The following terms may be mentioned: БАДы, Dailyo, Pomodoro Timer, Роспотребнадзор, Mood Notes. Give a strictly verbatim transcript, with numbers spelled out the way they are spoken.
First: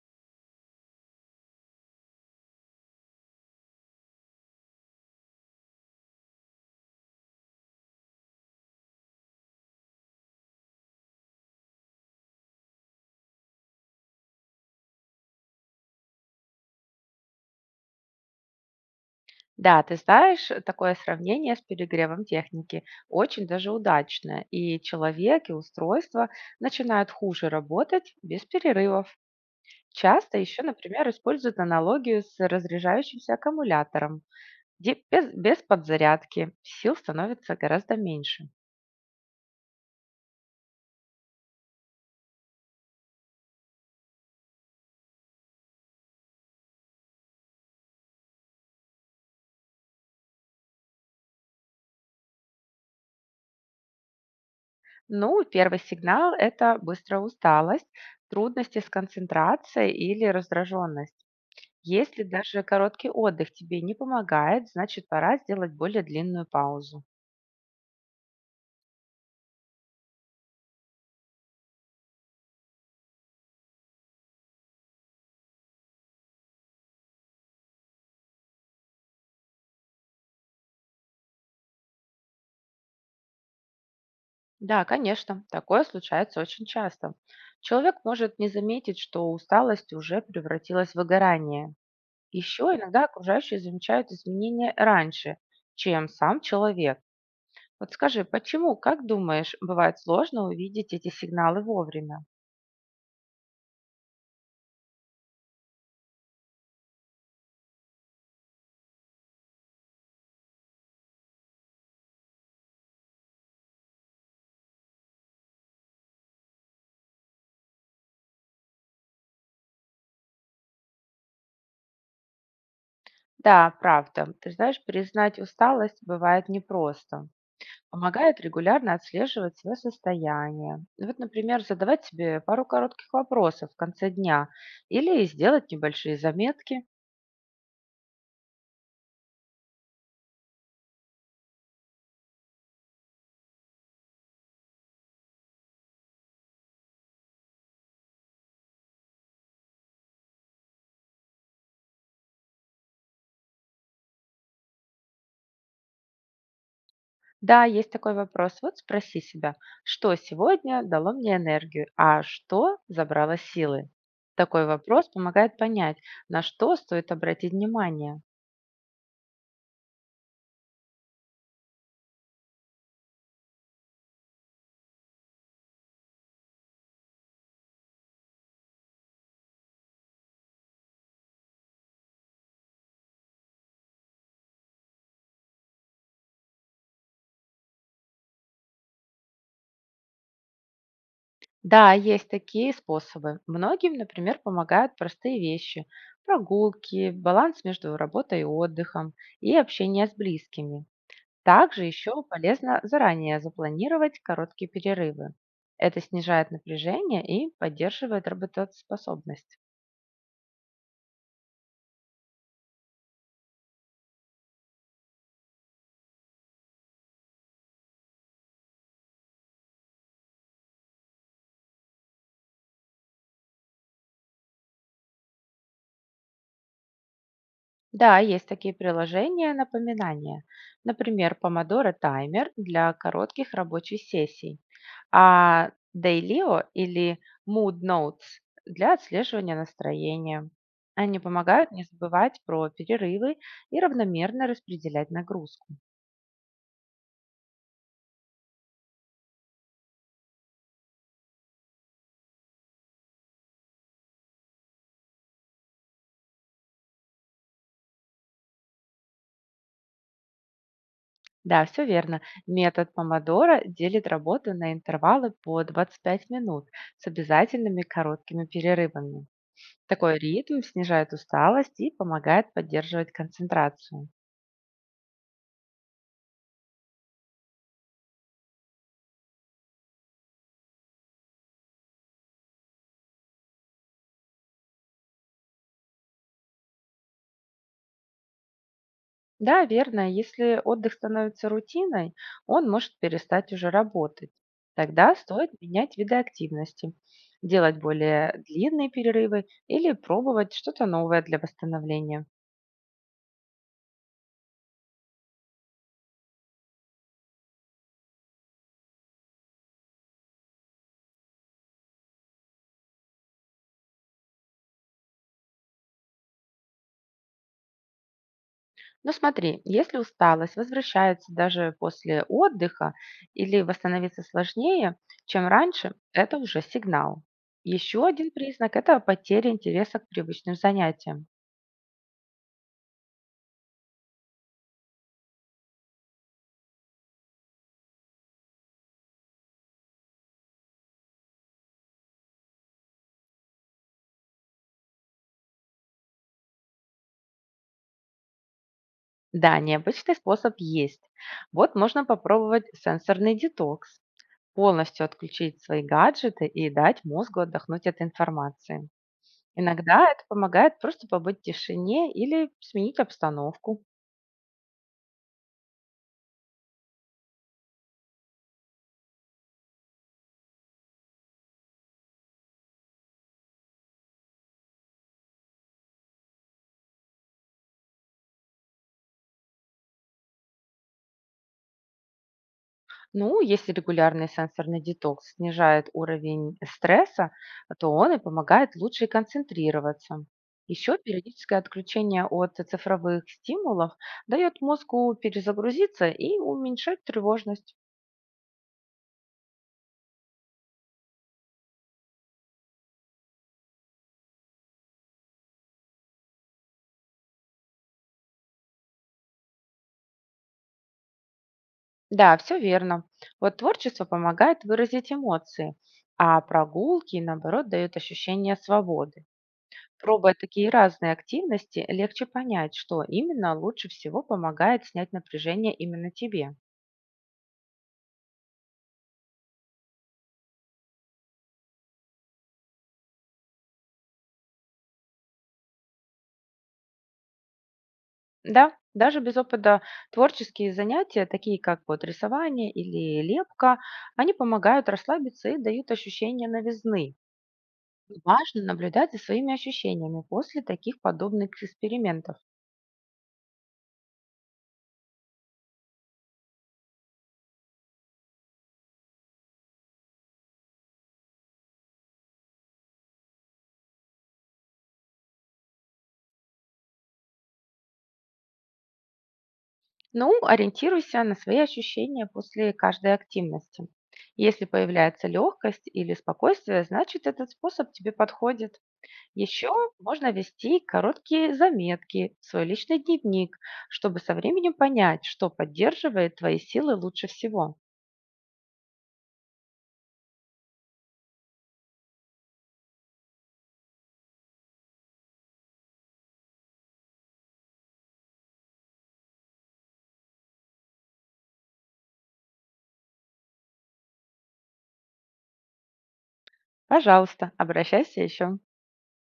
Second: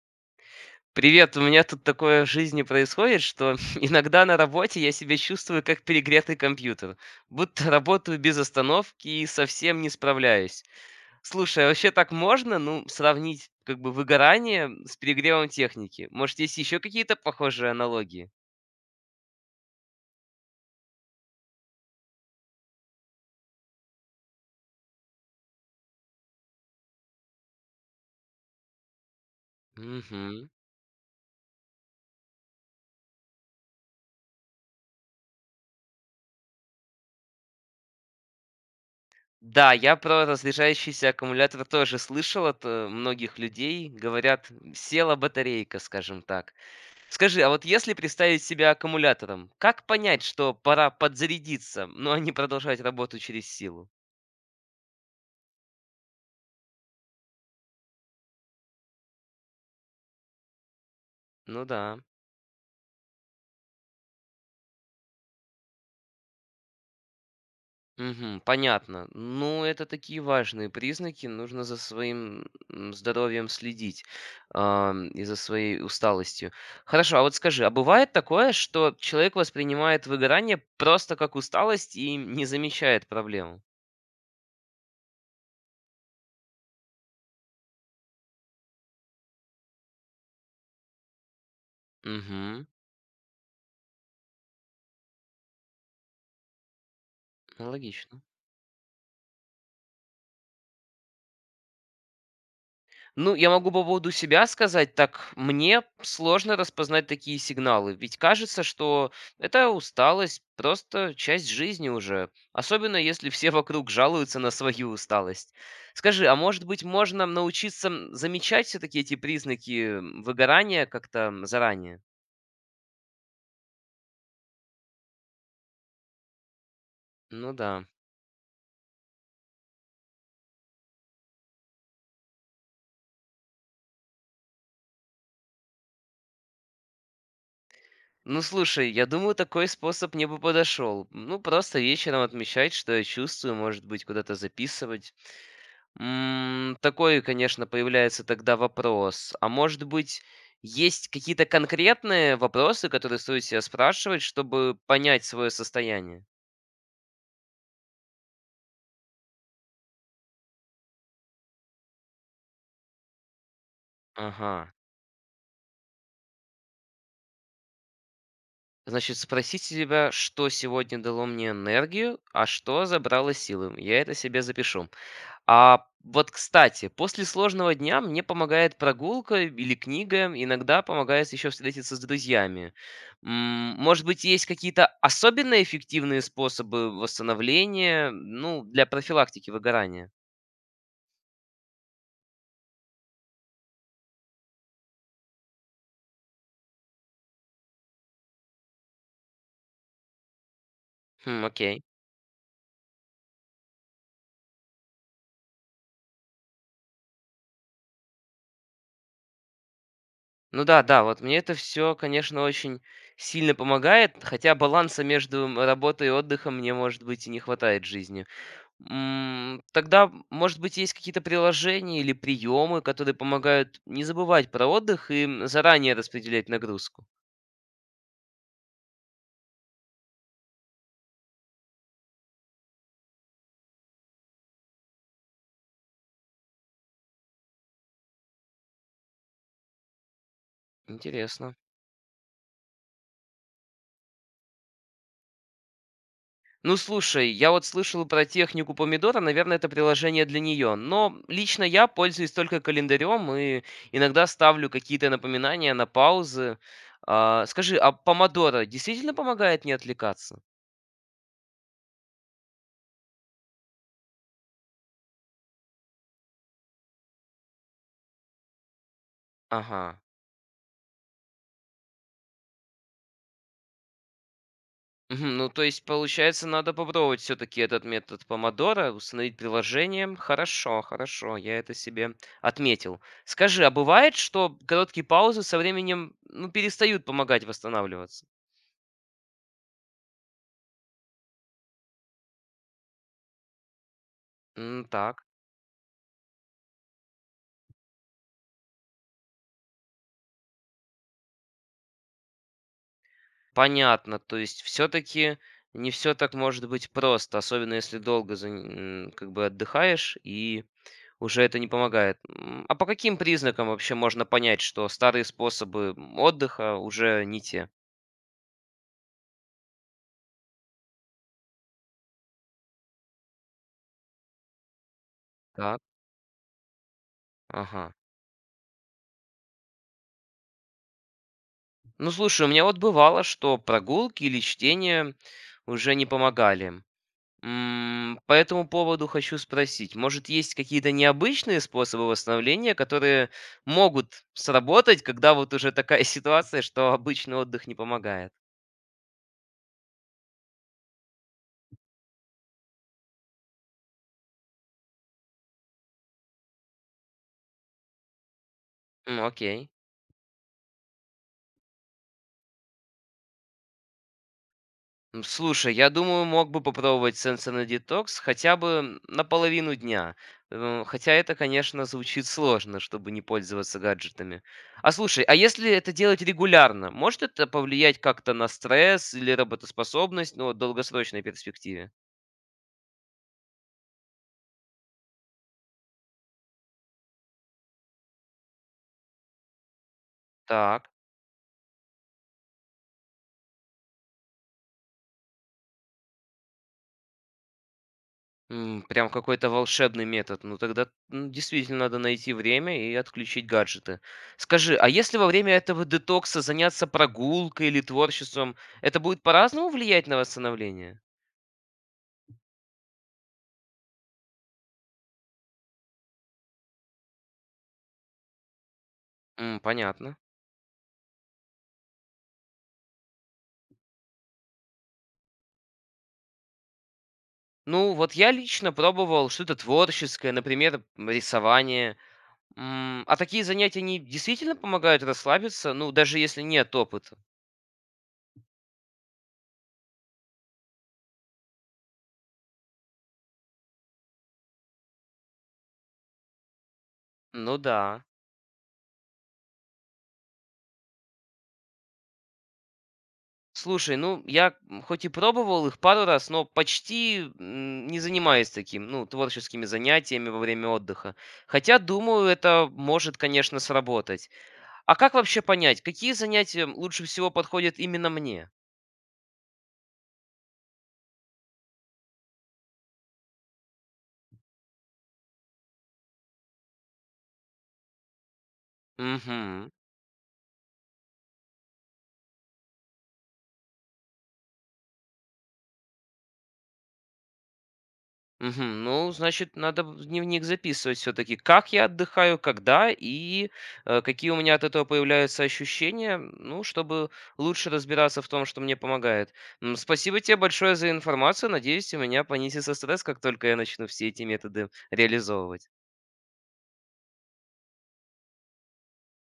Привет, у меня тут такое в жизни происходит, что иногда на работе я себя чувствую как перегретый компьютер, будто работаю без остановки и совсем не справляюсь. Слушай, а вообще так можно, ну, сравнить как бы выгорание с перегревом техники? Может, есть еще какие-то похожие аналогии? Да, ты знаешь, э, такое сравнение с перегревом техники очень даже удачное, и человек, и устройство начинают хуже работать без перерывов. Часто Угу. еще, например, используют аналогию с разряжающимся аккумулятором, где Без, без подзарядки сил становится гораздо меньше. Да, я про разряжающийся аккумулятор тоже слышал от э, многих людей. Говорят, села батарейка, скажем так. Скажи, а вот если представить себя аккумулятором, как понять, что пора подзарядиться, но не продолжать работу через силу? Ну, первый сигнал — это быстрая усталость, трудности с концентрацией или раздраженность. Ну да. Если даже короткий отдых тебе не помогает, значит пора сделать более длинную паузу. Мгм. Понятно. Ну, это такие важные признаки. Нужно за своим м, здоровьем следить ам, и за своей усталостью. Хорошо, а вот скажи, а бывает такое, что человек воспринимает выгорание просто как усталость и не замечает проблему? Да, конечно, такое случается очень часто. Человек может не заметить, что усталость уже превратилась в выгорание. Еще Угу. иногда окружающие замечают изменения раньше, чем сам человек. Вот Логично. скажи, почему, как думаешь, бывает сложно увидеть эти сигналы вовремя? Ну, я могу по поводу себя сказать, так мне сложно распознать такие сигналы, ведь кажется, что это усталость, просто часть жизни уже, особенно если все вокруг жалуются на свою усталость. Скажи, а может быть можно научиться м, замечать все-таки эти признаки выгорания как-то заранее? Да, правда. Ты знаешь, признать усталость бывает непросто. Ну да. Помогает регулярно отслеживать свое состояние. Ну вот, например, задавать себе пару коротких вопросов в конце дня или сделать небольшие заметки. Ну слушай, я думаю, такой способ мне бы подошел. Ну, просто вечером отмечать, что я чувствую, может быть, куда-то записывать. М, Такой, конечно, появляется тогда вопрос. А может быть, есть какие-то конкретные вопросы, которые стоит себя спрашивать, чтобы понять свое состояние? Да, есть такой вопрос. Вот спроси себя, что сегодня дало мне энергию, а что забрало силы? Такой Ага. вопрос помогает понять, на что стоит обратить внимание. Значит, спросить себя, что сегодня дало мне энергию, а что забрало силы. Я это себе запишу. А вот, кстати, после сложного дня мне помогает прогулка или книга, иногда помогает еще встретиться с друзьями. М, Может быть, есть какие-то особенно эффективные способы восстановления, ну, для профилактики выгорания? Да, есть такие способы. Многим, например, помогают простые вещи — прогулки, баланс между работой и отдыхом и общение с близкими. Хм, окей. Также еще полезно заранее запланировать короткие перерывы. Это снижает напряжение и поддерживает работоспособность. Ну да, да, вот мне это все, конечно, очень сильно помогает, хотя баланса между м, работой и отдыхом мне, может быть, и не хватает в жизни. М, Тогда, может быть, есть какие-то приложения или приемы, которые помогают не забывать про отдых и м, заранее распределять нагрузку. Да, есть такие приложения напоминания. Например, Pomodoro Timer для коротких рабочих сессий, а Dailyo или Mood Notes для отслеживания настроения. Они Интересно. помогают не забывать про перерывы и равномерно распределять нагрузку. Ну, слушай, я вот слышал про технику помидора, наверное, это приложение для нее, но лично я пользуюсь только календарем и иногда ставлю какие-то напоминания на паузы. А, скажи, а помодоро действительно помогает не отвлекаться? Да, все верно. Метод помодоро делит работу на интервалы по двадцать пять минут с обязательными короткими перерывами. Ага. Такой ритм снижает усталость и помогает поддерживать концентрацию. Мгм. Ну, то есть, получается, надо попробовать все-таки этот метод помодоро, установить приложением. Хорошо, хорошо, я это себе отметил. Скажи, а бывает, что короткие паузы со временем ну, перестают помогать восстанавливаться? Да, верно, если отдых становится рутиной, он может перестать уже работать. М, Тогда так, стоит менять виды активности, делать более длинные перерывы или пробовать что-то новое для восстановления. понятно. То есть, все-таки не все так может быть просто, особенно если долго за н- м, как бы отдыхаешь и уже это не помогает. М, А по каким признакам вообще можно понять, что старые способы отдыха уже не те? Ну смотри, если усталость возвращается даже после отдыха или восстановиться сложнее, чем Так, раньше, это уже сигнал. ага. Еще один признак — это потеря интереса к привычным занятиям. Ну, слушай, у меня вот бывало, что прогулки или чтение уже не помогали. М, По этому поводу хочу спросить, может, есть какие-то необычные способы восстановления, которые могут сработать, когда вот уже такая ситуация, что обычный отдых не помогает? Да, необычный способ есть. Вот можно попробовать сенсорный детокс. Полностью отключить свои гаджеты и дать мозгу отдохнуть от информации. М, Окей. Иногда это помогает просто побыть в тишине или сменить обстановку. М, Слушай, я думаю, мог бы попробовать сенсорный детокс хотя бы на половину дня. Э, Хотя это, конечно, звучит сложно, чтобы не пользоваться гаджетами. А слушай, а если это делать регулярно, может это повлиять как-то на стресс или работоспособность, но в долгосрочной перспективе? Ну, если регулярный сенсорный детокс снижает уровень стресса, то он и помогает лучше концентрироваться. Так. Еще периодическое отключение от цифровых стимулов дает мозгу перезагрузиться и уменьшать тревожность. М, прям какой-то волшебный метод. Ну тогда, м, действительно надо найти время и отключить гаджеты. Скажи, а если во время этого детокса заняться прогулкой или творчеством, это будет по-разному влиять на восстановление? Да, все верно. Вот творчество помогает выразить эмоции, а прогулки, наоборот, дают ощущение свободы. М, понятно. Пробуя такие разные активности, легче понять, что именно лучше всего помогает снять напряжение именно тебе. Ну, вот я лично пробовал что-то творческое, например, м, рисование. М, а такие занятия, они действительно помогают расслабиться, ну, даже если нет опыта? Да, даже без опыта творческие занятия, такие как вот рисование или лепка, они помогают расслабиться и дают ощущение новизны. Ну да. Важно наблюдать за своими ощущениями после таких подобных экспериментов. Слушай, ну, я, хоть и пробовал их пару раз, но почти, м, не занимаюсь таким, ну, творческими занятиями во время отдыха. Хотя, думаю, это может, конечно, сработать. А как вообще понять, какие занятия лучше всего подходят именно мне? Ну, ориентируйся на свои ощущения после каждой активности. Если появляется легкость или спокойствие, значит этот способ тебе подходит. Еще Мгм. можно вести короткие заметки в свой личный дневник, чтобы со временем понять, что поддерживает твои силы лучше всего. Мгм. Ну, значит, надо в дневник записывать все-таки, как я отдыхаю, когда и э, какие у меня от этого появляются ощущения, ну, чтобы лучше разбираться в том, что мне помогает. М, Спасибо тебе большое за информацию. Надеюсь, у меня понизится стресс, как только я начну все эти методы реализовывать. Пожалуйста, обращайся еще.